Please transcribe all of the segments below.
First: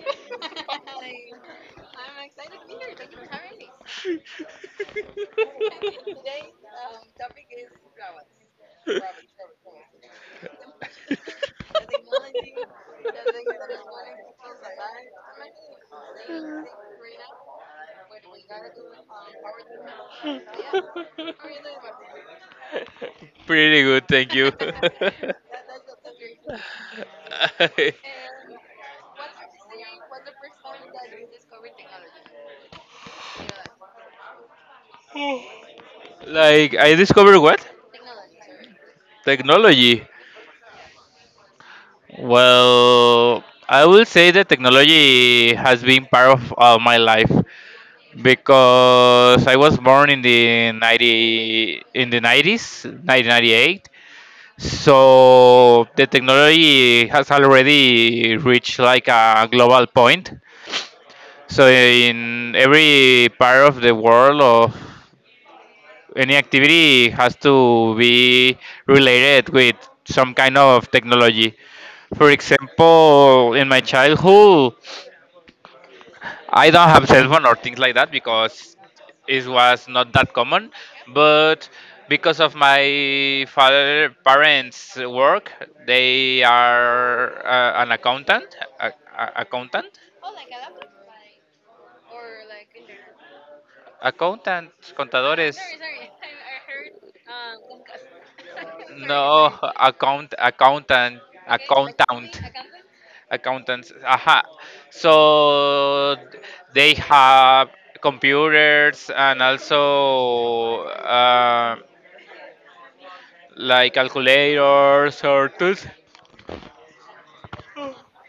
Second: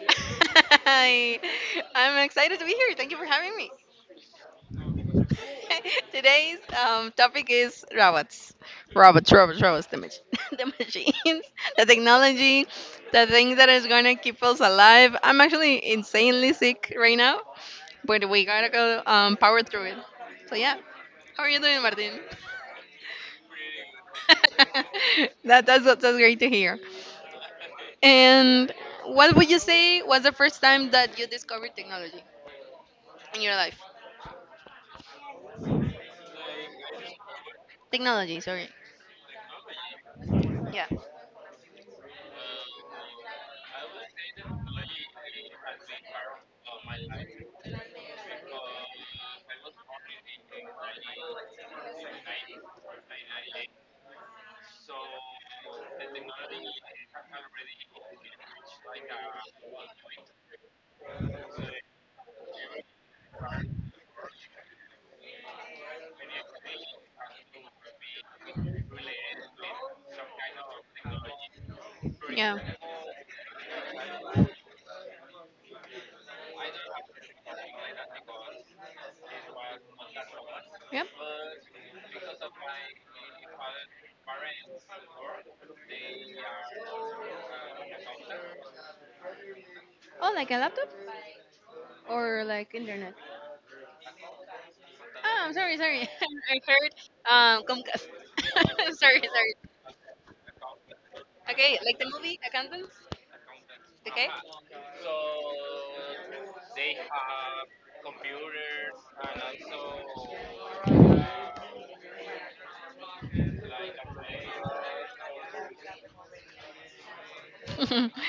Hi, I'm excited to be here. Thank you for having me. Today's topic is robots. Robots, robots, robots, the the machines, the technology, the thing that is going to keep us alive. I'm actually insanely sick right now, but we gotta go power through it. So, yeah, how are you doing, Martin? Pretty good, thank you. That's great to hear. And what would you say was the first time that you discovered technology in your life? Like I discovered what? Technology, sorry. Technology. Yeah. Well, I will say that technology has been part of my life, because I was born in the 90, in the 90s, 1998. So the technology has already reached like a global point. So in every part of the world, of any activity, has to be related with some kind of technology. For Yeah. example, in my childhood, I don't have cell phone or things like that because it was not that common. Yep. But because of my father parents' work, they are an accountant, a, accountant. Oh, like a laptop or like internet? Accountants, Oh, I'm contadores. sorry, sorry. I heard Comcast. Sorry, No, sorry. sorry. Accountant. Okay, Okay, like the accountant, movie Accountants. accountants. Okay. Aha. So they have computers and also like calculators or tools,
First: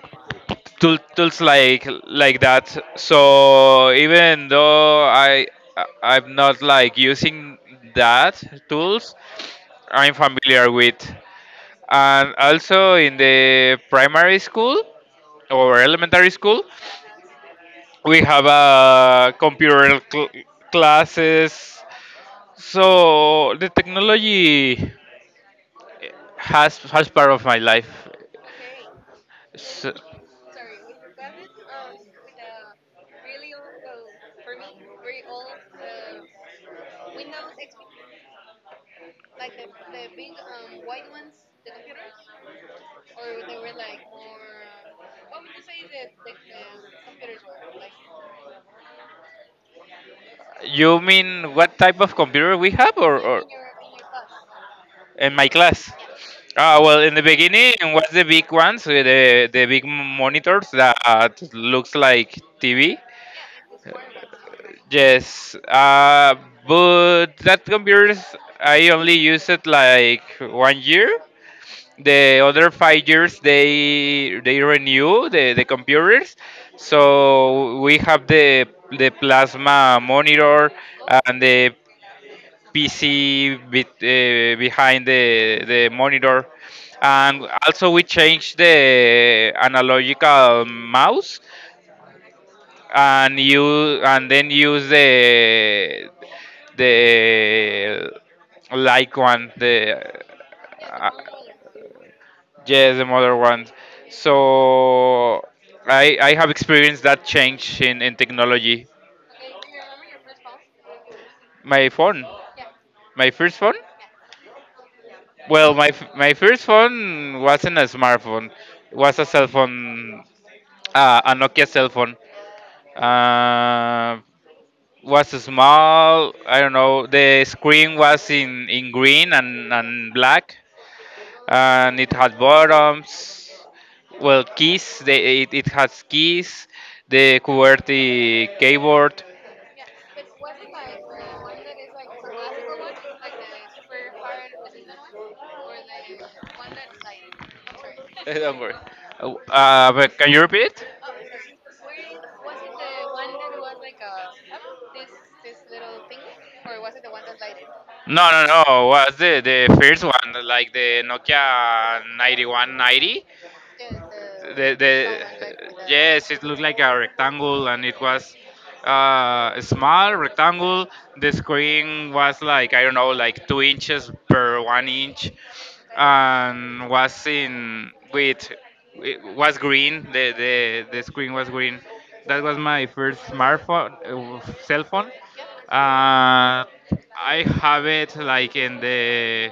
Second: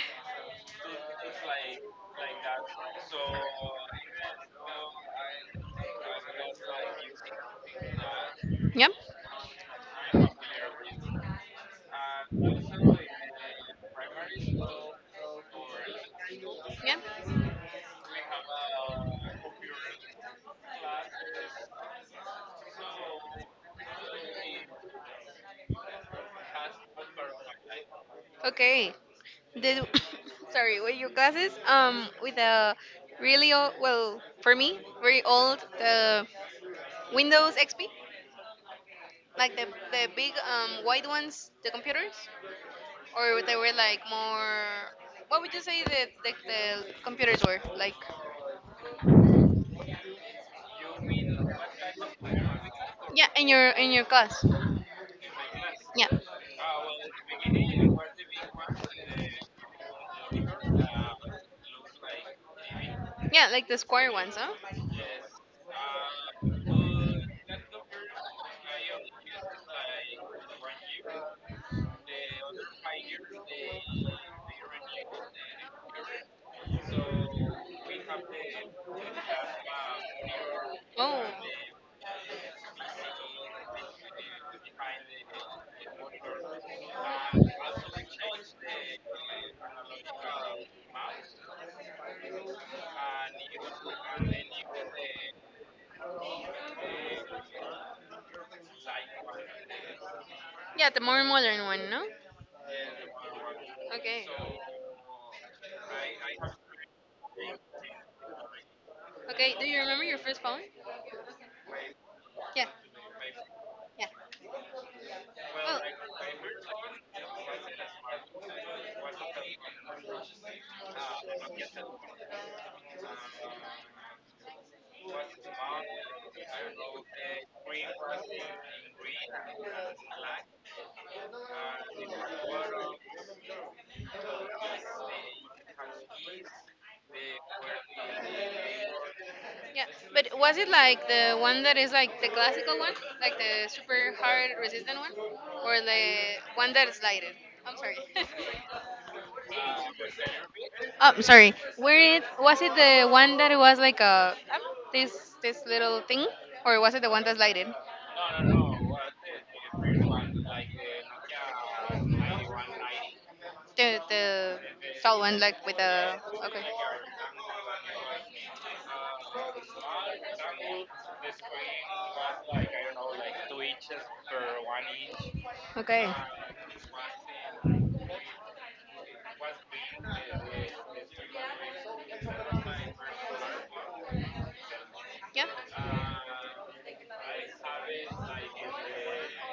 tools like that. So even though I- I'm not like using that Yep. tools, I'm Yep. familiar with. And also in the primary school or elementary school, we have a computer classes. So the technology has part of my life. Okay. The So, sorry, were your glasses, with a really old, well, for me, very old, the Windows XP, like the big white ones, the computers, or they were like more? What would you say that the computers were like? you mean what type of computer we have, Yeah, or in your class? in my class? Yeah Ah, well, in the beginning, what's the big ones? The big monitors that looks like TV. yeah, like the square ones, huh? Yes, but that computers I only use it like 1 year. The other 5 years they renew the computers, so we have the plasma monitor and Oh, the PC bit, behind the monitor, and also we changed the analogical mouse and you and then use the like one the yeah, the uh, more modern one, no? yes, the modern one. Okay. So I have experienced that change in technology. Okay. Do you remember your first phone? my phone Yeah. my first phone, Yeah. well, Well, my first phone wasn't a smartphone. It was a cell phone, a Nokia cell phone. Uh, was small. I don't know. The screen was in green and black, and it had buttons. Well, keys. It has keys. The QWERTY keyboard. yeah. But was it like the one that is like the classical one, like the super hard resistant one, or the one that is lighted? I'm sorry. Don't worry. But can you repeat? Oh, I'm sorry. Where it was it the one that it was like a this this little thing, or was it the one that's lighted? No, no, no. Was the first one like the Nokia 9190? The tall one, like with a Yes, it looked okay. like a rectangle and it was, a small rectangle. The screen was, like, I don't know, like 2 inches per 1 inch, Okay. and was in with it was green. The screen was green. That was my first smartphone cell phone. Yep. Yeah. I have it like in the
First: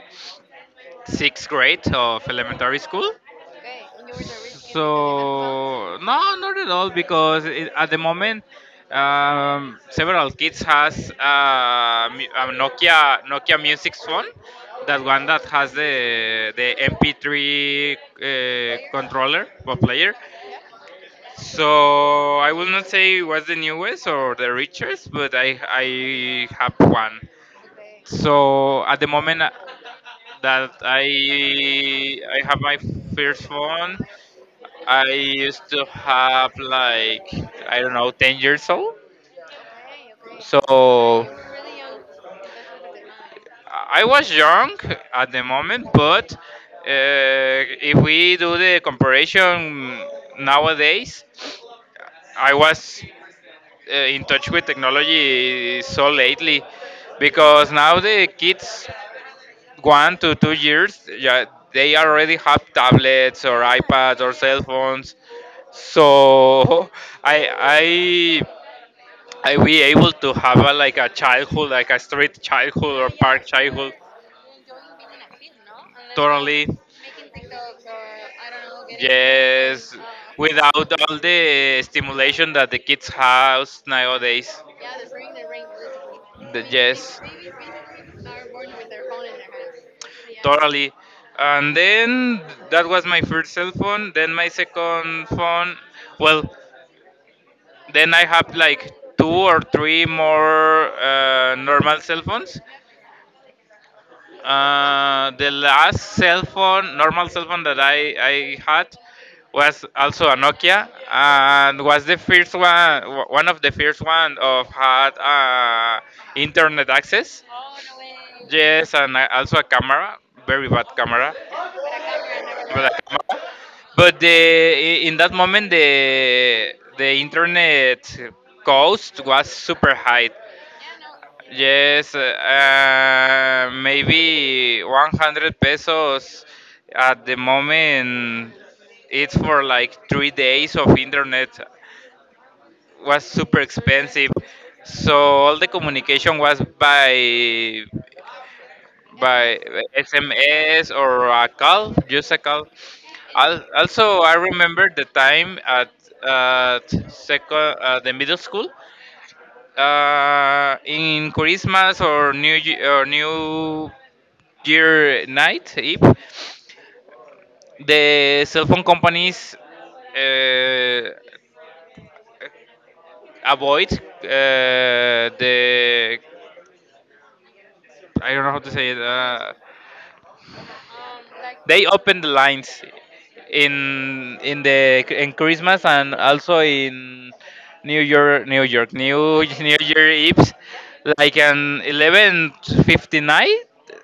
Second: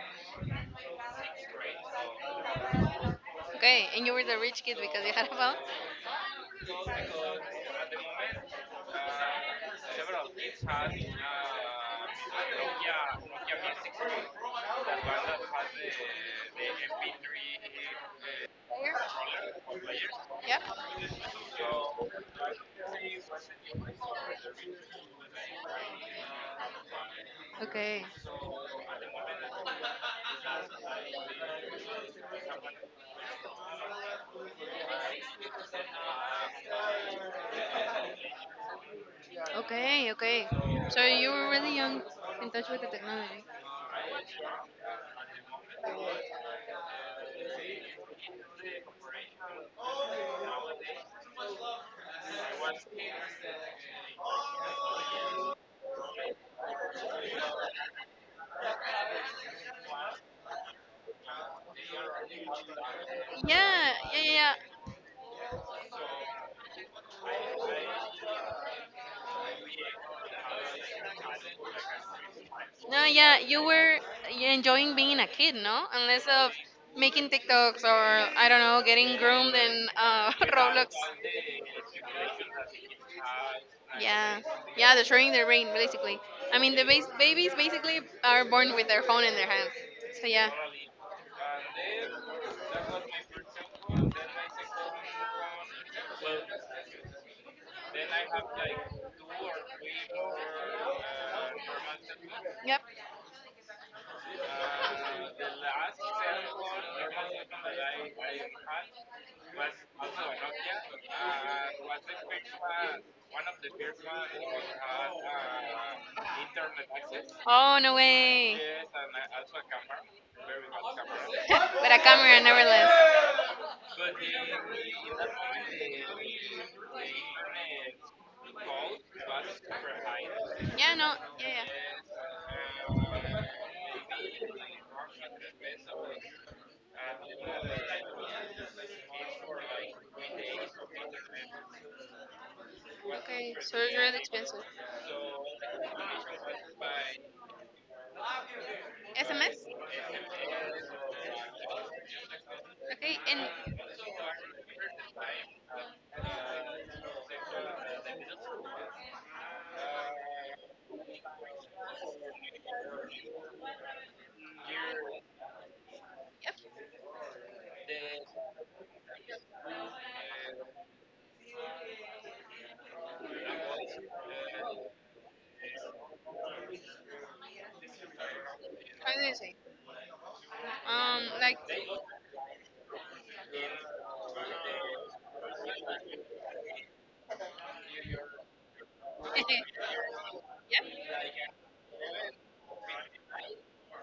sixth grade of elementary school. Okay. And you were the rich kid because you had a phone? So no, not at Player? all, because, it, at the moment, several kids has a Nokia Music phone, that one that has the MP3, Player? Controller or player. Yeah. So I will not say it was the newest or the richest, but I have one. Okay. So at the moment that I have my first phone, I used to have like, I don't know, 10 years old. Okay, okay. So So you were really young in touch with the technology. I was young at the moment, but if we do the comparison nowadays, I was, in touch with technology so lately, because now the kids, 1 to 2 years, yeah, they already have tablets Yeah, or iPads yeah, or yeah, cell yeah. phones. So I I I we able to have a, like a childhood, like a street childhood No, or yeah, park you childhood, were, yeah, enjoying being a kid, no? Unless of totally. making TikToks or I don't know, getting groomed in Yes, without Roblox. all the stimulation that the kids have Yeah, nowadays. yeah, destroying their brain basically. I mean, the Yes, babies basically are born with their phone in their hands. So yeah. totally. And then that was my first cell phone. Then my second phone, well, then I have like two or three more normal cell phones. Yep. The last cell phone, normal cell phone that I had was also a Nokia, and was the first one, one of the first one of had internet access. Oh no way. With Yes, and, also a camera, very bad camera, a camera, but a camera. nevertheless. But in that moment the internet cost was super high. Yeah, no, yeah, Yes, maybe 100 pesos at the moment. It's for like 3 days of internet. yeah. Was Okay, super so it's really expensive, expensive. so all the communication was SMS? by SMS or a call, just a call. Okay, and Also, I remember the time at second, the middle school. In Christmas or New Year night Eve, yep. the cell phone companies uh, avoid the, I don't know how to say it. How do you say? Like, They open the lines in Christmas, and also in New York, New York, New New Year Eve, yep. like an 11:59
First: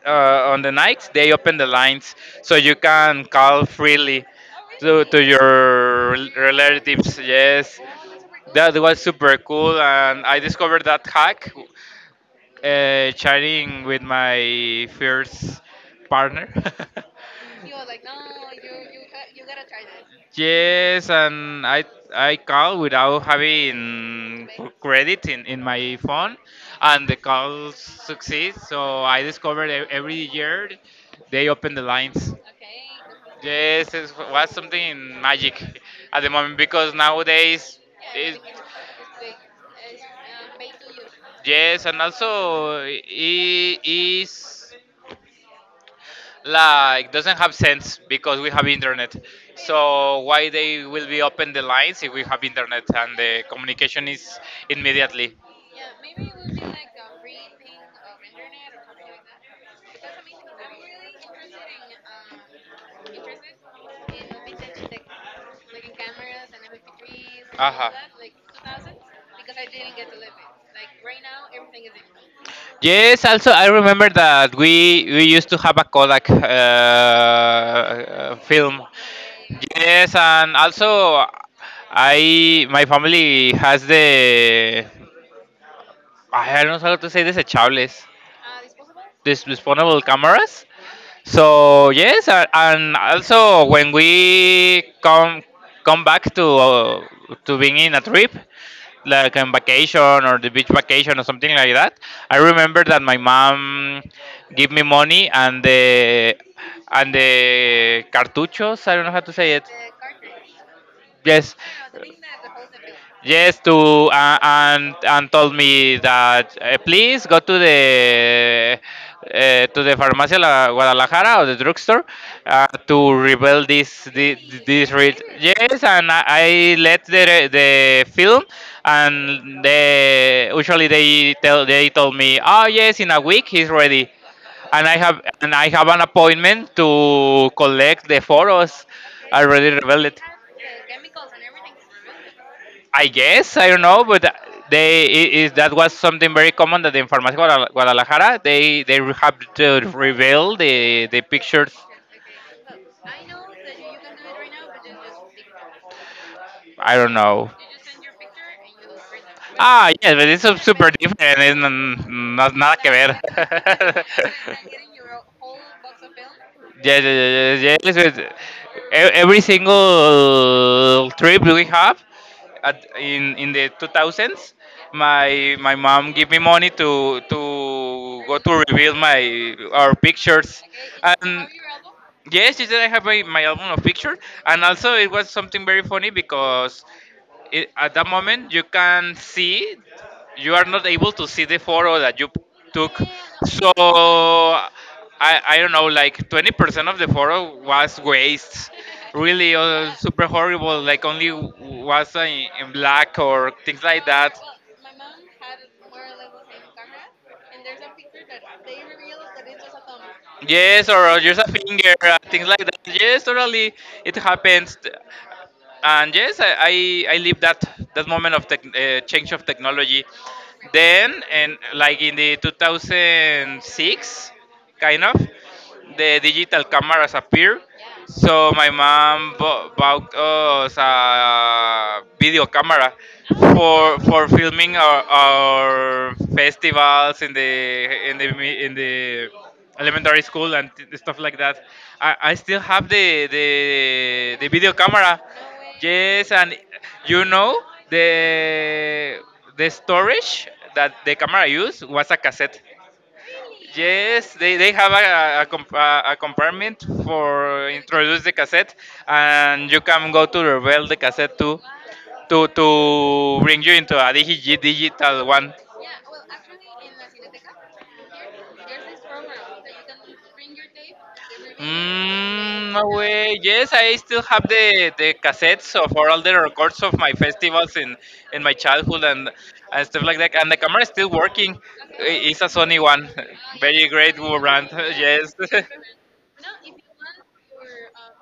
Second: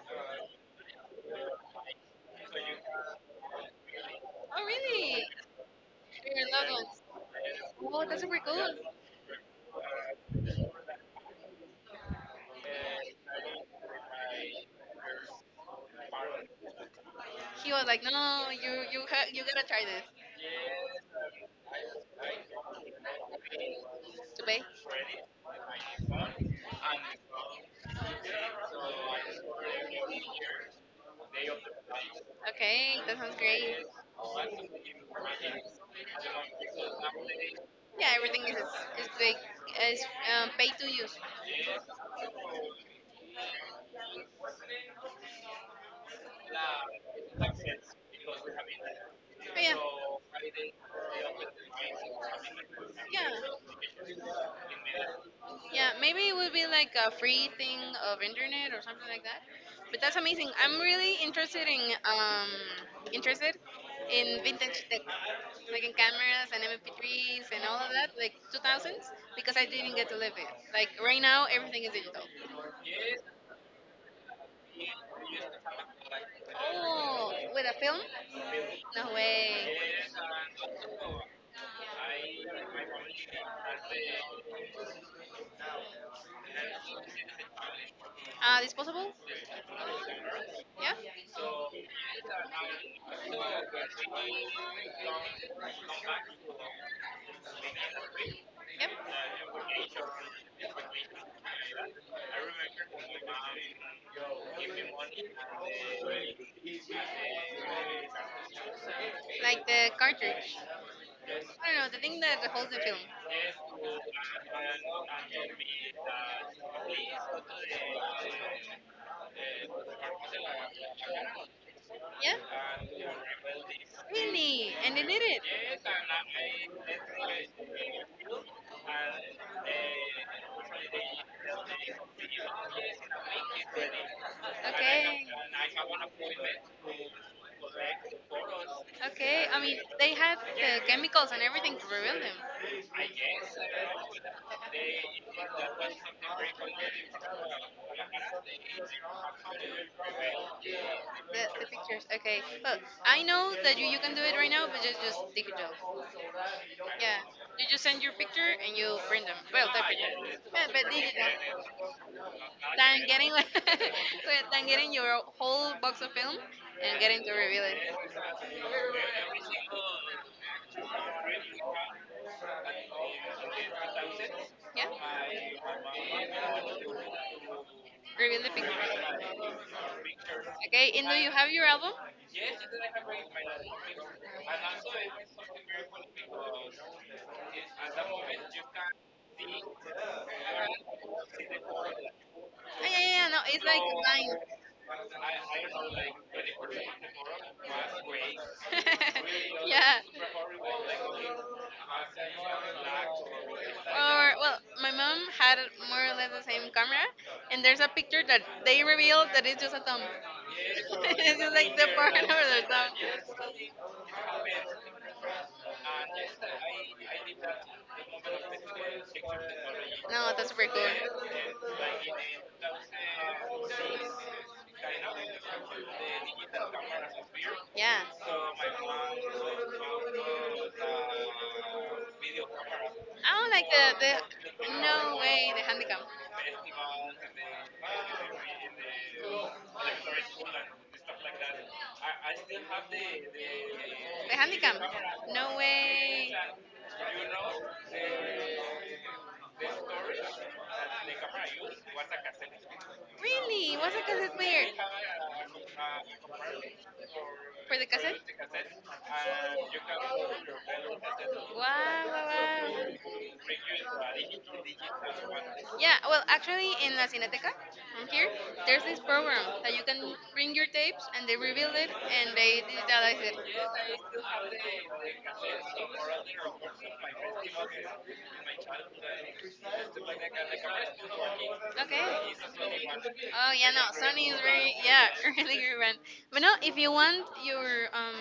on the night. They open the lines so you can call freely, Oh to really? your You're relatives. Yes, like, oh, that's super cool. that was super cool, and I discovered that hack, chatting with my first partner. He was like, no, you you you gotta try this Yes, and I call without to having, pay. Credit in my phone, and the call succeeds. So I discovered, every year they open the lines. Okay, that sounds great. Yes, it was something magic at the moment, because nowadays, Yeah, it, everything is like is pay to use. yes, and also it is like doesn't have sense, because we have internet, Oh so why they will be open the lines if we have internet and yeah. Yeah. the communication is immediately. Yeah, maybe it would be like a free thing of internet or something like that. But that's amazing. I'm really interested in interested vintage tech, like in cameras and MP3s and all Aha. of that, like 2000s, because I didn't get to live it. Like right now, everything is digital. Yes, also I remember that we used to have a Kodak, With a film? Film. No way. Yes, and also, I my family has the, I don't know how to say, desechables, Disposable? this disposable cameras. Yeah. So yes, and also when we come back to, to being in a trip, Yep. like on vacation or the beach vacation or something like that, I remember that my mom give me money and the cartuchos, I don't know how to say it. Like the cartridge. Yes, I don't know the thing that holds the film. yes, to and told me that, please go to the farmacia La Guadalajara, or the drugstore, Yeah? to reveal Really? this And they read. did it. Yes, and I let the film, and they usually they told me, oh yes, in a week he's ready, and Okay. I have an appointment to collect the photos. I Okay. I already mean, revealed they it. had the chemicals and everything to reveal them. I guess I don't know, but they I- is that was something very common that in Farmacia Guadalajara they, have to reveal the The pictures. pictures. Okay. Well, I know that you can do it right now, but just digital. I don't Yeah. know. You just send your picture and you print them. Well, Ah, type yes, but it. it's so super But different. It's digital. Not nada que Than ver. getting like so than getting your whole box of film and Yes, getting to yes, reveal yes, yes. Yes. Yes. Every single trip it. we have, at, in the 2000s, Yeah, my mom give me money, to go reveal the to reveal picture. my our pictures, Okay, and do you and have your album? Yes, yes, I have my album of pictures, and also it was something very funny, because, at that moment, Yeah, you are not able to see the photo that you yeah, took. yeah, no, it's So like mine. I don't know, like 20% of the photo was waste, really, yeah. super horrible. Like, only was in black or things like Or that. well, my mom had more or less the same camera, and there's a picture that they revealed that it's just a thumb. Yes, or It's just a just like the finger, part of things like the that. song? Yes, totally, it happens. And yes, I live that moment of change of technology. No, that's super Then, cool. and like in the 2006, kind of, the digital cameras appear. Yeah. So my mom bought us a video camera I don't like for the filming our, no way the handicap. Festivals in the elementary school, and stuff like that. I still have The the video handicap? camera. No Yes, way. and you know, the the storage that the camera used was a cassette. Really? What's a Yes, cassette player? they have a compartment for For the introduce cassette? the cassette, and you can go to reveal the cassette Wow, wow, to wow. bring you into a digital one. Yeah, well, actually, in La Cineteca, from here, there's this program that you can bring your tapes and they rebuild it and they Mm, no digitalize it. way. Yes, I still have the cassettes of all the records of my festivals in my childhood, and stuff like that. And the camera is still working. Okay. It's a Sony one. Oh yeah, no, Very great Sony is brand. very, yeah, Yes. really good one. But no, if you want your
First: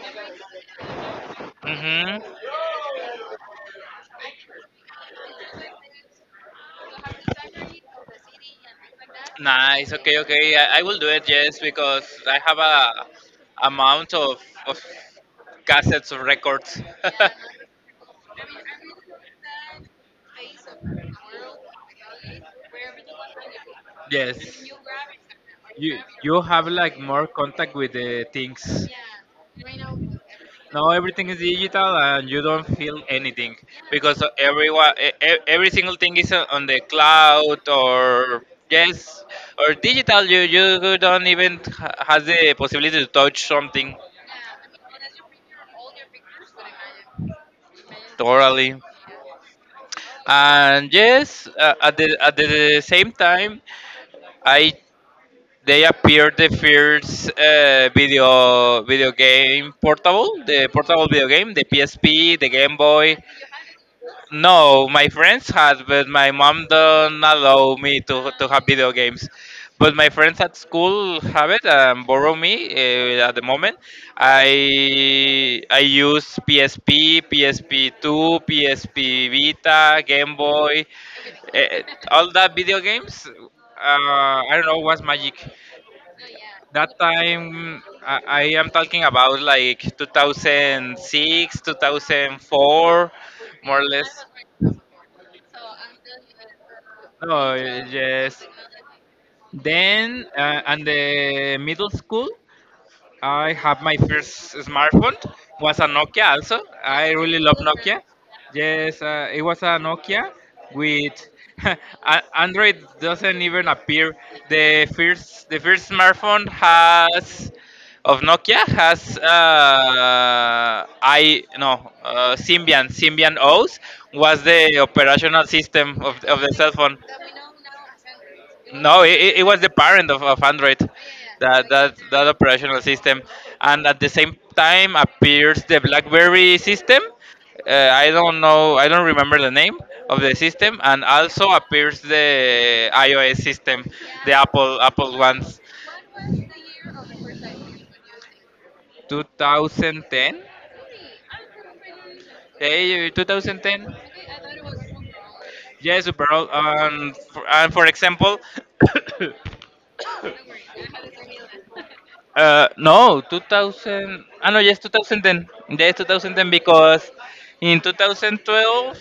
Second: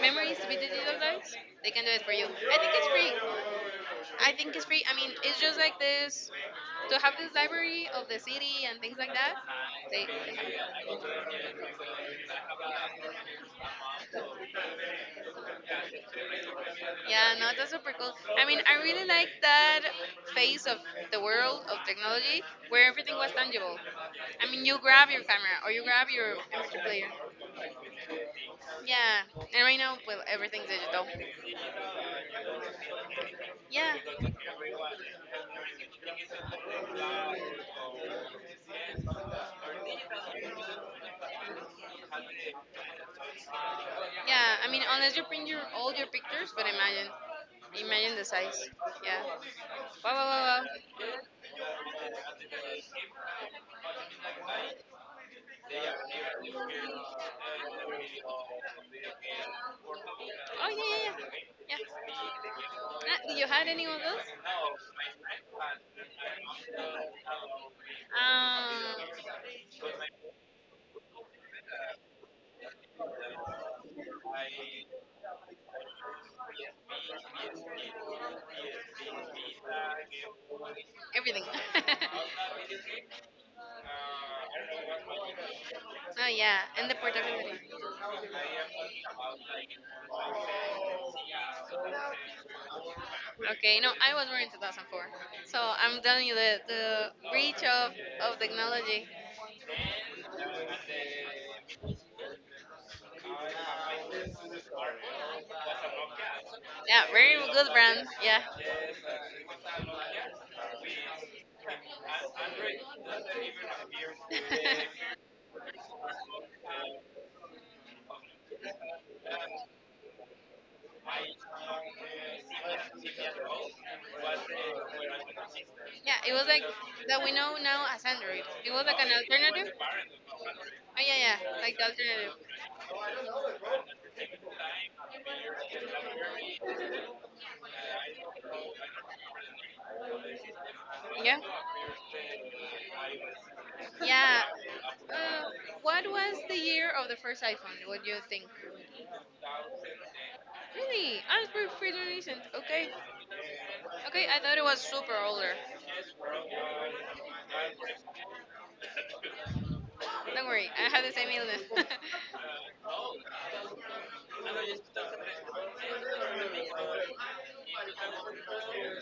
memories to be digitalized, they can do it for you. Hmm. I think it's free. I think it's free. I mean, it's just like this to have this library of the city and things like that. Nice. They, Okay. they have Okay. it. I will do it. Yes, because I have a amount of cassettes of records. Yeah, no, that's super cool. I mean, I really like that phase of the world of technology where everything was tangible. I Yes. mean, you grab your camera or you you grab you your have MP3 like player. more contact with the things. Yeah, and right now, well, everything's Now digital. everything is digital and you don't feel anything, Yeah, because everyone, every single thing is on the cloud, or, yes, or digital. You don't even has the possibility to touch something, yeah. I mean, unless you print your all your pictures, but imagine, imagine the size. totally. Yeah. Wow, wow, wow, wow. And yes, at the same time, I they appeared the first, video game portable, the Oh portable yeah, yeah, video yeah. game, the PSP, the Game Ah, Boy. did you had any of those? No, my friends had, but my mom don't allow me to Um, have video games. But my friends at school have it and borrow me at the moment. I use PSP, PSP two, PSP Vita, Game Boy, everything. uh, all that video games. I don't know what's magic. Oh yeah, and the That portability. time, I am talking about like 2006, 2004, more Okay, or no, I less. was born in 2004, so I'm telling you the Oh, reach of yes. technology. Then, and the middle school, I have my first smartphone. Was a Nokia also. Yeah, I very really love good Nokia. brand. Yeah. Yes, it was a Nokia with Android doesn't even appear. The first, the first smartphone has of Nokia has I no Symbian OS was the operational system Yeah, of, it of was the like cell phone. that we know now as Android. It was like No, an it was the alternative. parent of Android, Oh yeah, yeah, that, like the that that alternative. operational system, and at the same time appears the BlackBerry system. I don't know, I don't remember the name of the system, and Yeah, also appears the iOS system, the yeah. Apple Uh, ones, what was the year of the first iPhone? What do you think? 2010. Really? I was pretty, pretty recent. Okay, Hey, 2010. okay. I thought it was super older. Yes, bro. For example, Don't worry, I have the same illness. No, 2000. Ah, no, yes, 2010. Yes, 2010 because in 2012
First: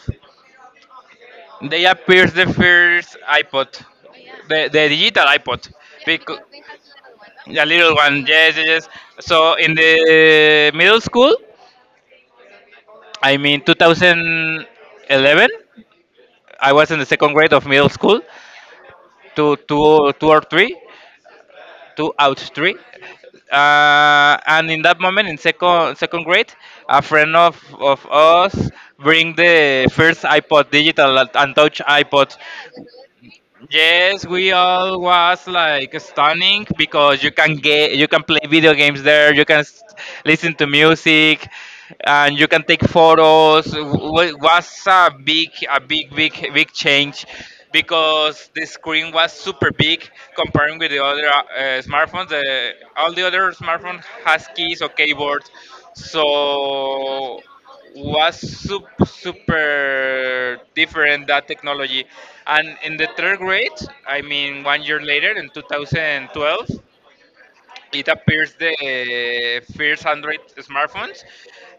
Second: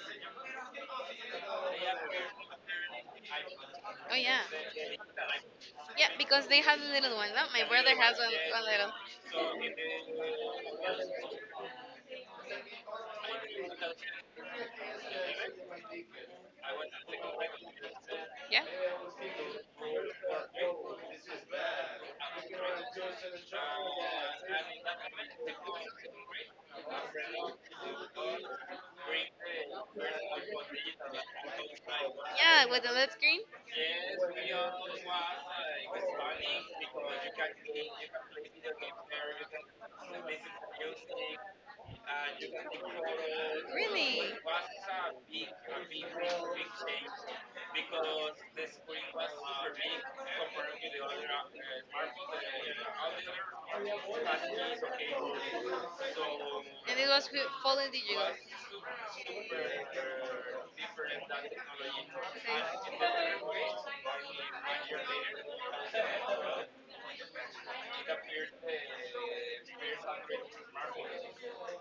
they appeared the first iPod, Oh yeah. the digital iPod, Yeah, because because they have a little one. No? My a little brother has one. one, Yes, one yes, yes. little. So in the middle school, I mean 2011, I was in the second grade of middle school, Yeah. two, two, two or three, two out three. And in that moment in second grade, a friend of us bring the first iPod digital and touch iPod. Yeah, with the LED screen. Yes, we all was like stunning because you can play video games there, you can listen to music, and you can take photos. Really? Was a big, big, big change because the screen was super big comparing with the other smartphones. All the other smartphone has keys or keyboards, and it was so wi- fully digital. was super different that technology, and in the third grade, I mean one year later, in 2012 it appears the first Android smartphones.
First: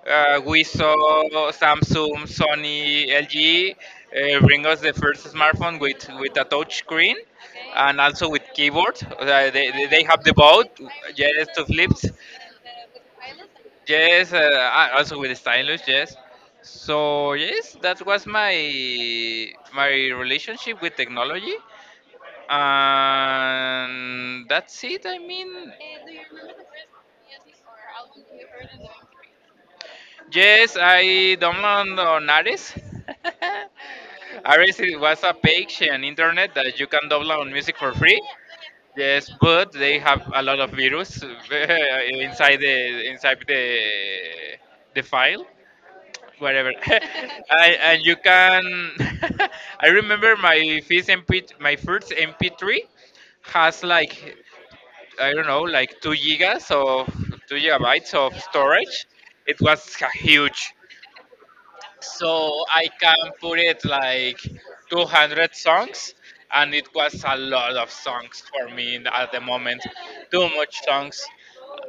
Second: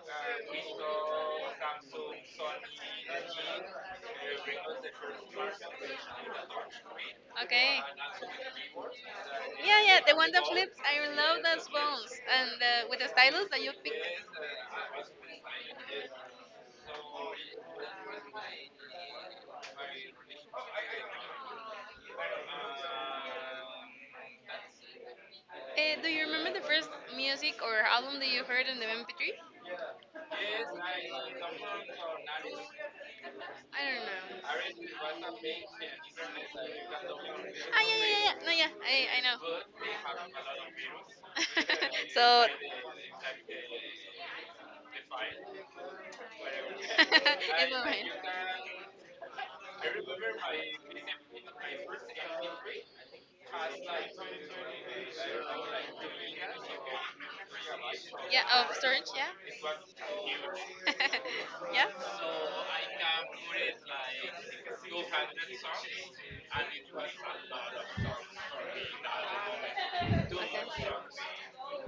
We saw Samsung, Sony, LG bring us the first smartphone with a touch screen, Okay. Okay. and also with keyboard. Uh, they, Yeah, they yeah, they the have one the that both. flips. I love Yes, to those flips. phones and the, with the stylus that you pick. Yes, also with stylus, yes. So yes, that was my relationship with technology, and that's it. I mean, Eh, do you remember the first music or album that you heard in the MP3? yes, I downloaded on Ares. I don't know. Ares, it was a page on internet that you can download music Ah, for yeah, yeah, free. yeah, yeah. No, yeah, I Yes, know. but they have a lot of virus So. inside the file. Whatever, and you can, I It's remember alright. My first MP3 has like, I don't know, like 2 gigas of 2 gigabytes of Yeah, of storage, storage. It was huge, yeah. Yeah. Okay. so I can put it like 200 songs, and it was a lot of songs for me at the moment. Too much songs.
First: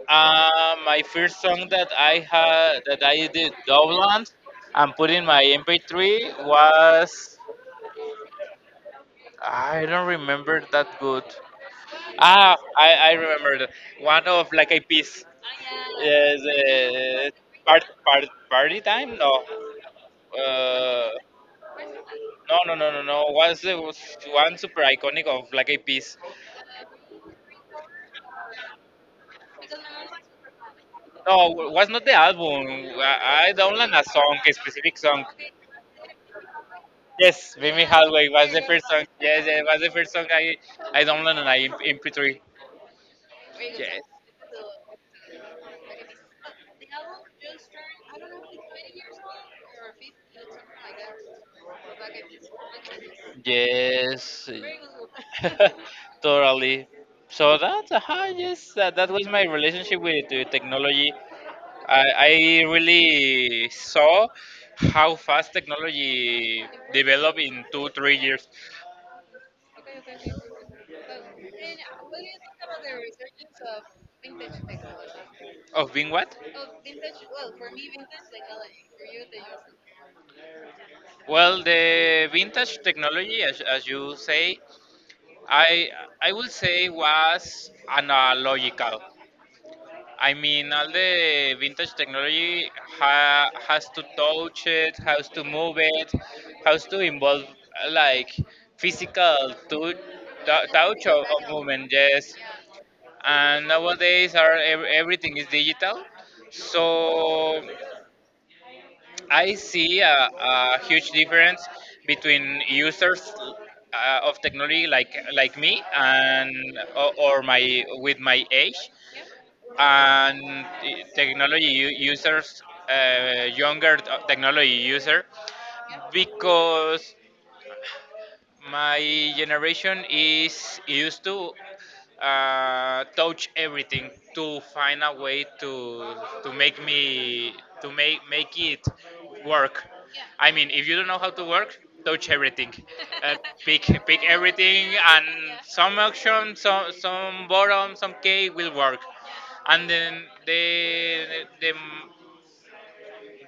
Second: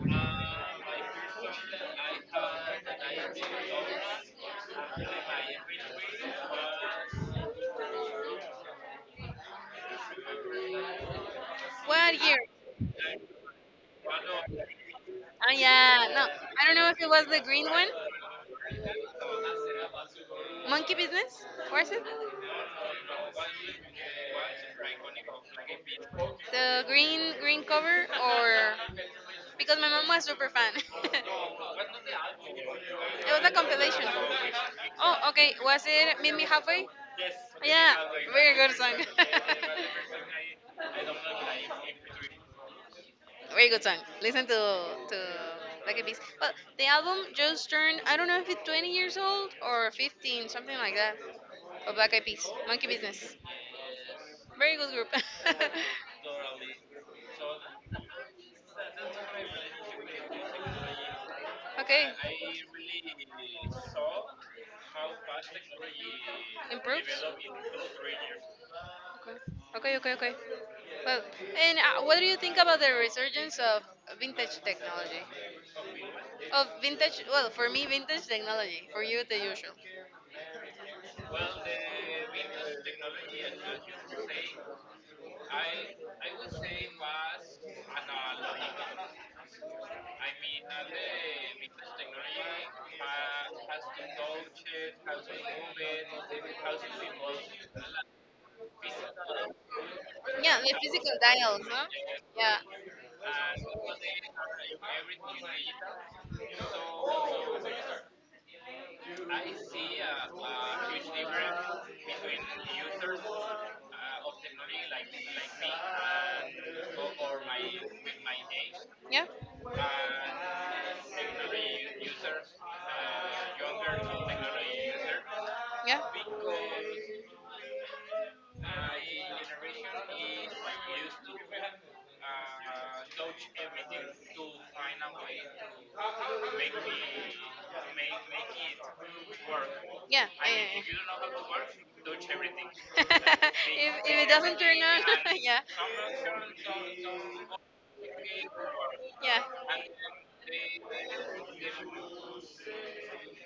My first song that I had, that I did Dubland and put in my MP3, was, I don't remember that good. What year? Ah, I remember that. One of like a piece. Oh yeah, no. Yes, I don't know if it was the green one. Party time? No. Monkey Uh, Business? Was it? no, no, no, no, no. Was one super iconic of like a piece? The green green cover, or because my mom was super fan. It No, was not the album. I, was a I downloaded a compilation. song, a specific Oh, song. okay. Was it Meet Me Halfway? Yes, Vimy Yeah, Halway was very the good first song. song. Yes, it was the first song I downloaded and MP3. Very good song. Yes. Listen to like a beast. Well, the album just turned. I don't know if it's 20 years old or 15, something like that. Of Black Eyed Peas, Monkey Business. Yes. Very good group. Totally. So that's, yes, that was my relationship with technology. I, Okay. I really saw how fast technology Improves? developed in two, 3 years. Okay, okay, okay, okay. Well, and what do you think about the resurgence of vintage technology? Of being what? Of vintage, well, for me, vintage technology. For you, the usual. Well, the vintage technology, as you say, I I would say was analogical. I I mean, mean, all the because vintage technology technology ha, has has to to touch touch it, it, has has to to move move it, it, has has to to involve involve physical. like physical Yeah, the touch physical of dials, huh? movement, yes. Yes. Yeah, and And nowadays nowadays, everything everything is digital. is digital. So So I I see see a, a a huge huge difference difference between between users users of of technology technology like like me me, and and or, or or my my, with with my my age, age. Yeah, and and technology technology users users, younger younger technology technology user, users. Yeah, because because my my generation generation is is used used to to touch touch everything everything to to find find a a way way to to make make me me to to make make make make it it work. work. Yeah, I I mean, mean, yeah, if if you you don't don't know know how how to to work, work, touch touch everything. everything, Yeah. Like uh, make pick if pick it doesn't turn everything, everything and on, and yeah, some some action, options, some some some bottom, some K will work. yeah. Yeah. And then the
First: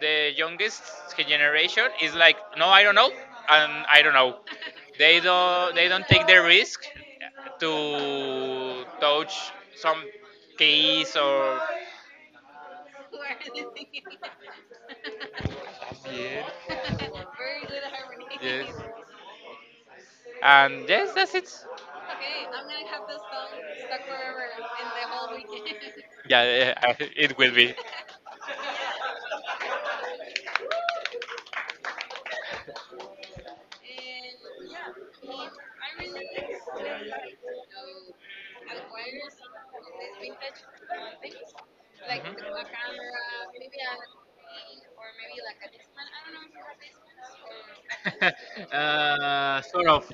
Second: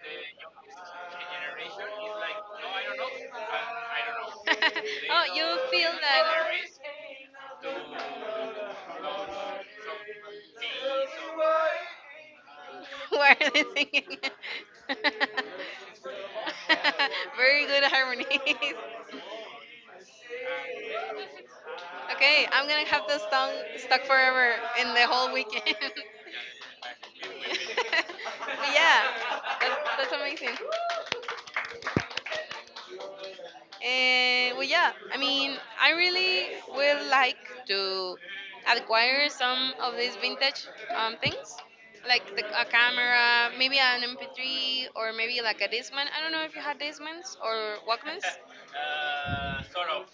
the youngest generation is like, no, I don't know, and I don't know. They Oh, you don't they feel don't that. take the risk to touch some keys, or, Why are they singing? yeah, Very good harmonies. yes, and yes, that's it. Okay, I'm gonna have this song stuck forever in the whole weekend. Yeah, yeah, it will be. But yeah, that's amazing. And well, yeah, I mean, I really would like to acquire some of these vintage things, like the, a Mhm. camera, maybe an MP3, or maybe like a Discman. I don't know if you had Discmans or Walkmans. Sort of.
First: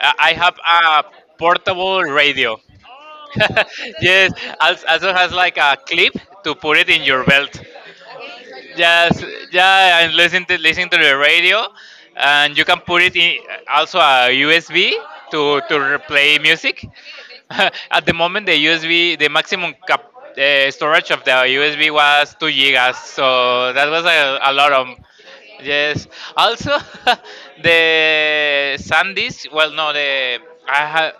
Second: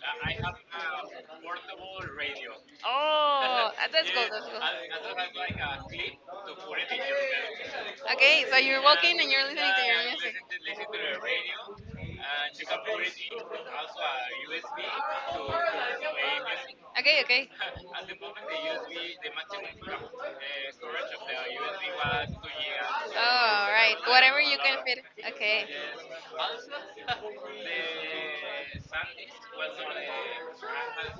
I have a portable Radio. radio. Oh, that's cool. Yes, Yes, that's cool. I also don't has have like like a a clip clip to to put put it it in in your your belt. music. Okay, so you're, yeah, walking Yes, and you're listening to, yeah, yeah, your, yeah, and you music. listen to Li- listen listen to to the the radio, radio, and and you you can can put put it it in in also also a a USB USB to to play play music. music. Okay, okay. At At the the moment, moment, the the USB, USB the maximum maximum you cap, storage of the USB was 2 gigas, oh, so that right. was a, Whatever a you lot can of. fit. Okay. Yes. Also, the SanDisk. Well, no, I ha,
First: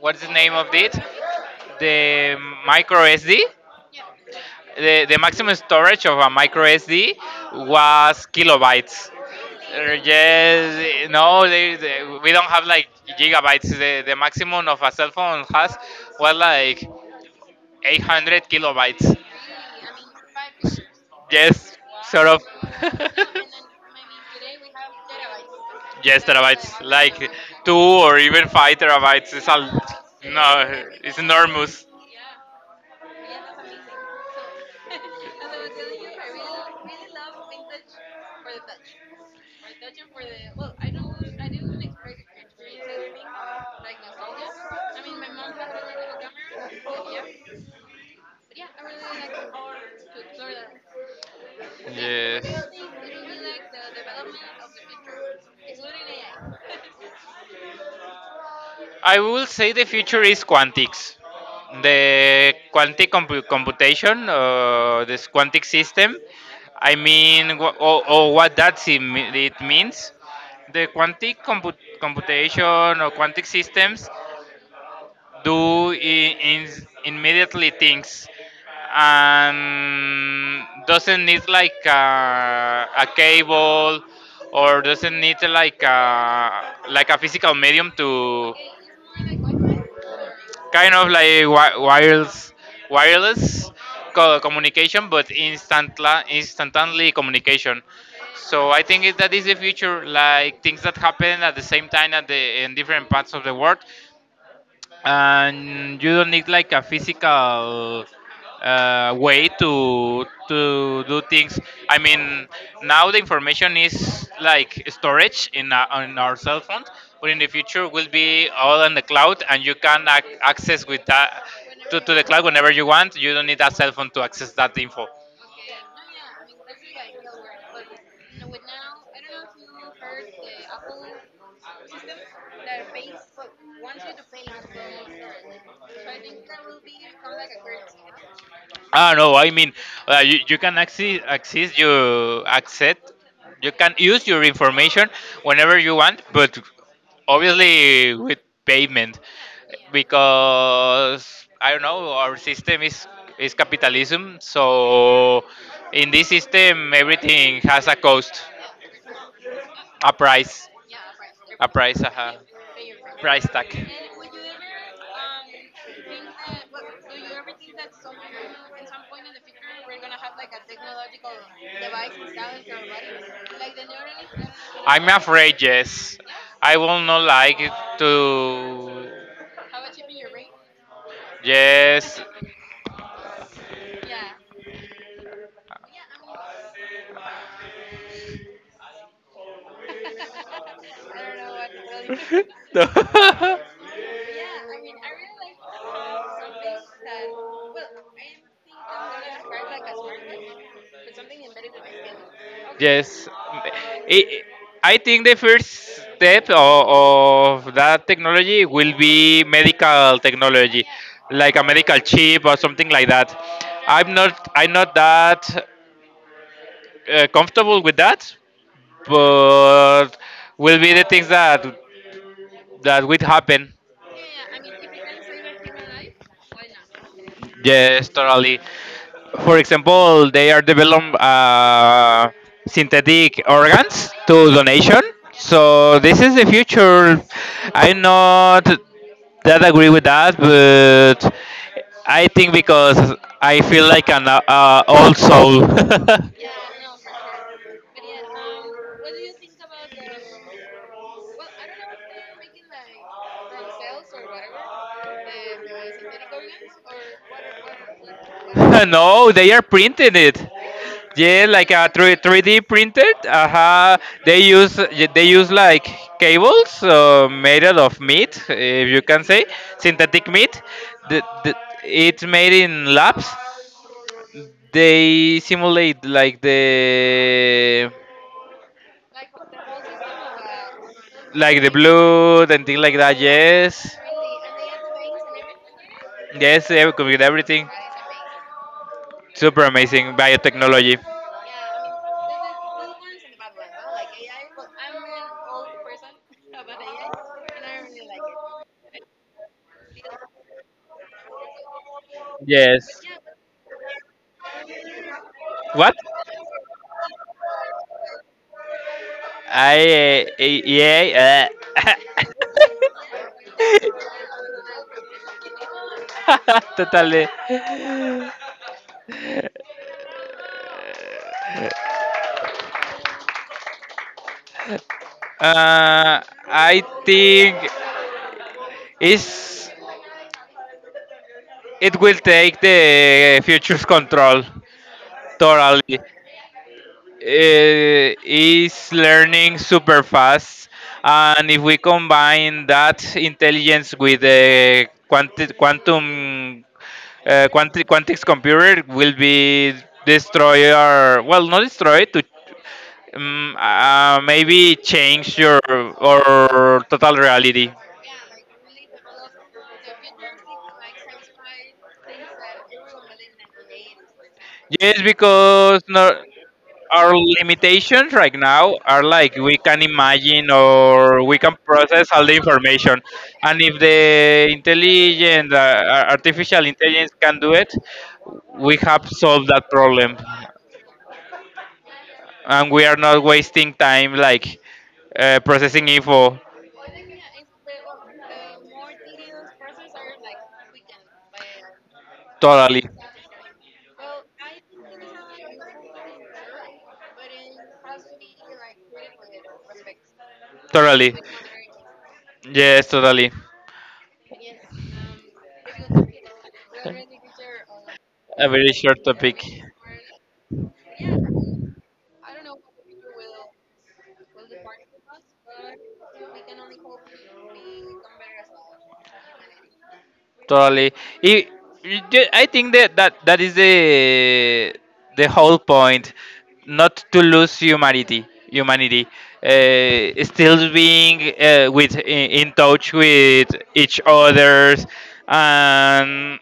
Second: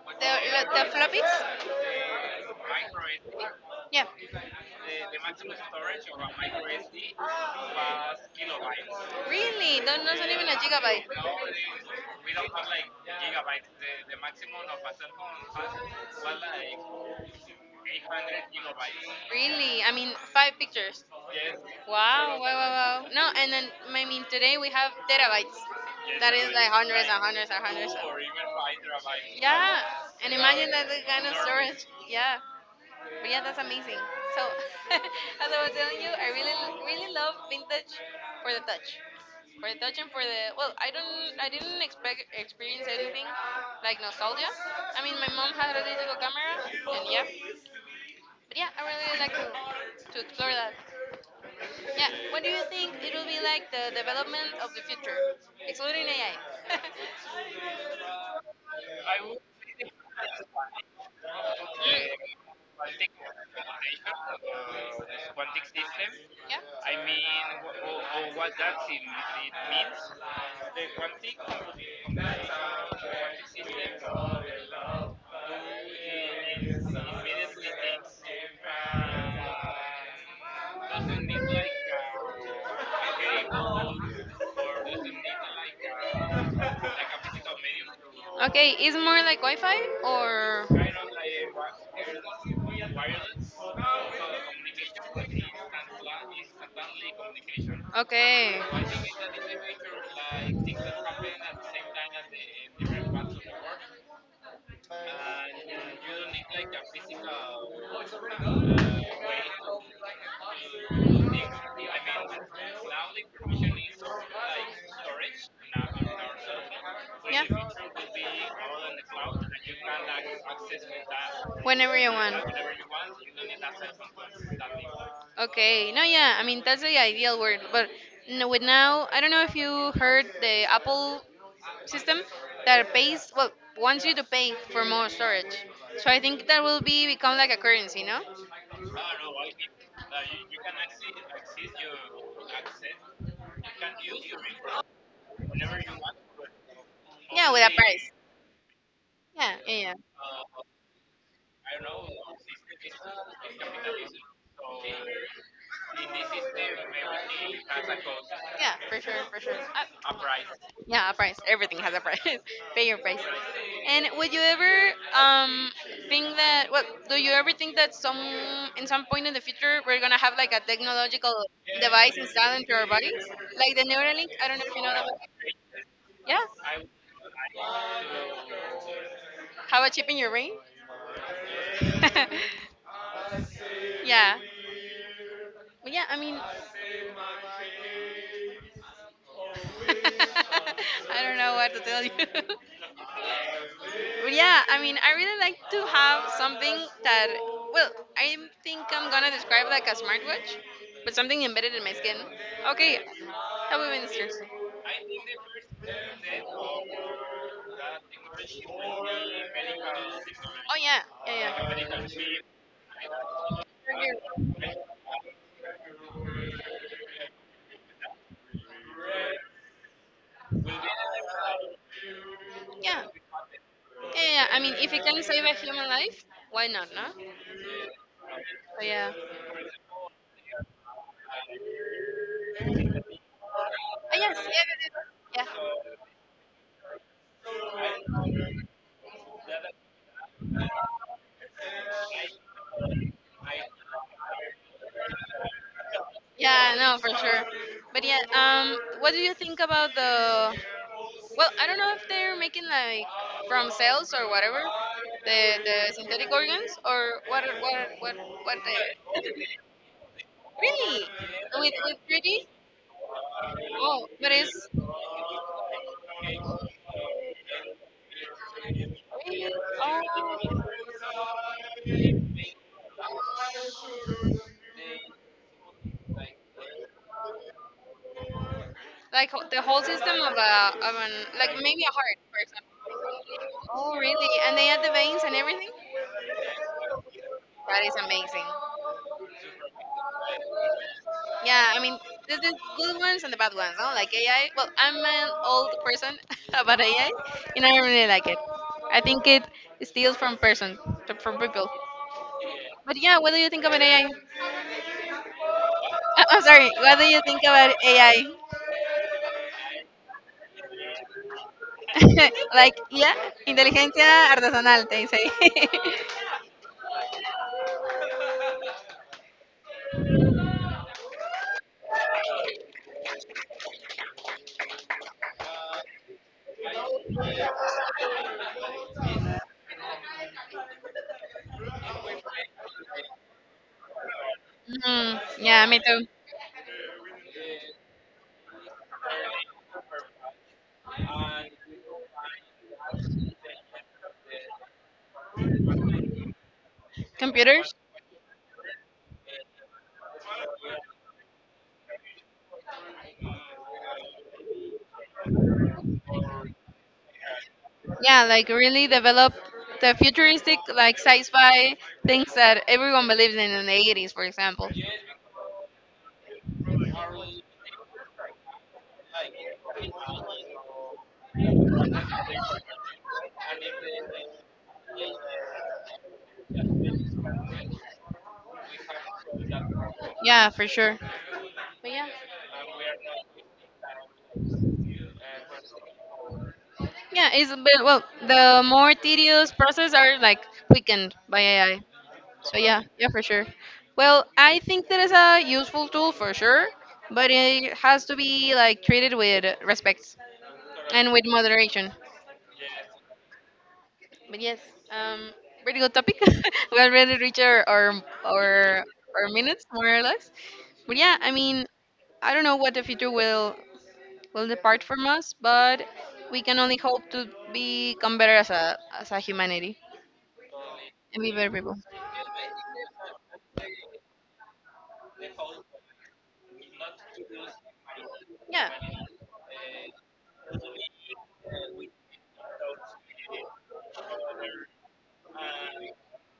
what's The the name of lo- the it? floppies? The micro SD, the maximum storage of a micro SD Yeah. was kilobytes. Really? No, not even a gigabyte. Yes, no, we don't have like gigabytes. The maximum of a cell phone has was like 800 kilobytes. Really? I mean, five pictures. Yes, sort Wow, wow, of. wow, wow. No, and then, I mean, today we have terabytes. Yes, That is like terabytes. hundreds and Like hundreds and two hundreds. or even 5 terabytes. It's a, Yeah, and imagine no, that the it's kind of storage. enormous. Yeah. But yeah, that's amazing. So, as I was telling you, I really, really love vintage for the touch, for the touch and for the, well, I don't, I didn't expect experience anything like nostalgia. I mean, my mom had a digital camera, and yeah, but yeah, I really like to explore that. Yeah, what do you think it will be like the development of the future, excluding AI? I will say the future is quantics. The quantic computation, this quantic system. I Yeah. mean, or what that it means. The quantic computation or quantic systems do immediately things, and doesn't need like a cable, or doesn't need like a physical medium to, Okay, is more like Wi-Fi or? kind of like, wireless communication, but instantly communication. Okay. So I think that is the future, like things that happen at the same time at the in different parts of the world, and you don't need like a physical way to do things. I mean, now the information is like storage on our cell phones, but in Yeah. the future will be all in the cloud, and you can access with that Whenever to, you to the want. cloud whenever you want. You don't need a cell phone to access that info. Okay, no, yeah, I mean that's the ideal word, but no, with now, I don't know if you heard the Apple system that pays well wants you to pay for more storage. So I think that will be become like a currency, no? Ah, no, I mean, you can access, access your accept, you can use your information whenever you want, but Yeah, with a price. obviously with payment, Yeah, yeah, because I don't know, our system yeah. is capitalism, so in this system everything has a cost, Yeah, for sure, for sure. I, a a price, yeah, a price. a Everything has a price, price. uh, Pay your price. price tag. And would you ever um think that? Well, do you ever think that some in some point in the future we're gonna have like a technological device installed into our bodies, like the Neuralink? I don't know if you know that I'm one. afraid, yes. Yeah, I will not like it to. have a chip in your brain. Yes. Yeah, but yeah. I mean, I don't know what to tell you. But yeah, I mean, I really like to have something that, well, No. I think I'm gonna describe like a smartwatch, but something embedded in my skin. Okay, Yes, that would be I interesting. I think the first step of that technology will Oh be medical technology, yeah, like a yeah, medical yeah. chip or something like that. Yeah, I'm not yeah, I'm not that comfortable with that, but will be the things that yeah, that would happen. yeah. I mean, if it can save a human life, why not, no? Yes, totally. So yeah. For example, they are developing synthetic organs Oh, yes, to donation. yeah, yeah, So this is the future. I'm not that agree with that, but I think because I feel like an old soul. yeah. Yeah, no, for sure. But yeah, what do you think about the, Well, I, well, I don't know if they're making like from cells or whatever the synthetic organs or what they no, they are printing it. really Yeah, like a with three 3D. D printed. Uh-huh. Oh, but They it's use they use like cables made out of meat, if you can say synthetic meat. oh The, the, it's made in labs. They simulate like the like ho- the whole system of a of an like Like the maybe a heart. blood, and things like that, yes. Oh, really? And they add the veins and everything. Yes, yeah, we could get everything. That is amazing. Super amazing biotechnology. Yeah, I mean, there's the good ones and the bad ones, no? Like AI. Well, I'm an old person about AI, and I don't really like it. I think it steals from person, from people. But Yes. yeah, what do you think about AI? What? I- am sorry, what do you think about AI? Yeah. Like, yeah, inteligencia artesanal, they say. Totally. Uh, I think is it will take the future's control Mm, yeah, me totally. too. Is learning super fast, and if we combine that intelligence with the quantum, Computers. Quantics computer, will be destroy, or well, not destroy to, maybe change your or total reality. Yeah, like really develop the futuristic like sci-fi things that everyone believes in the 80s, for example. Yes, because our limitations right now are like we can imagine or we can process all the information, and if the intelligent artificial intelligence can do it, we have solved that problem, Yeah, for sure. But yeah. and we are not wasting time like processing info. Yeah, it's a bit well. The more tedious process are like quickened by AI. So yeah, Totally, yeah, for sure. Well, I think that is a useful tool for sure, but it has to be like treated with respect and totally. with moderation. Yes, totally. But yes, um, pretty good topic. We already reached our our, A very our short our topic. minutes more or less. But yeah, I mean, I don't know what the future will depart from us, but we can only hope to become better as a humanity Totally. and I be you better people. I think that is the whole point, not to lose humanity. Yeah, Humanity, still being with in touch with each others, and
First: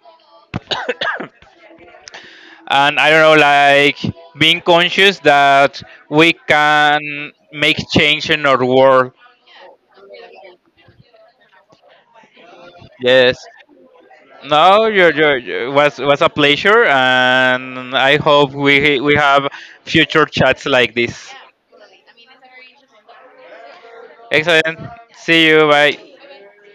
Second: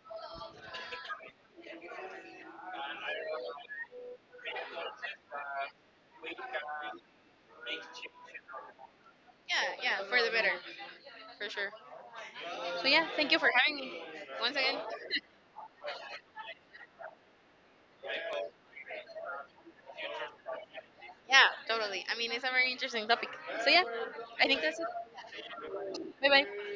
I don't know, like being conscious that we can make change in our world. yeah, yeah, for the better, for sure. So yeah, thank Yes. you for having me. Once again, No, you was a pleasure, and I hope we have future chats like this. yeah, totally. I mean, it's a very interesting topic. So yeah, I think Excellent. that's it. See you. Bye. Bye bye.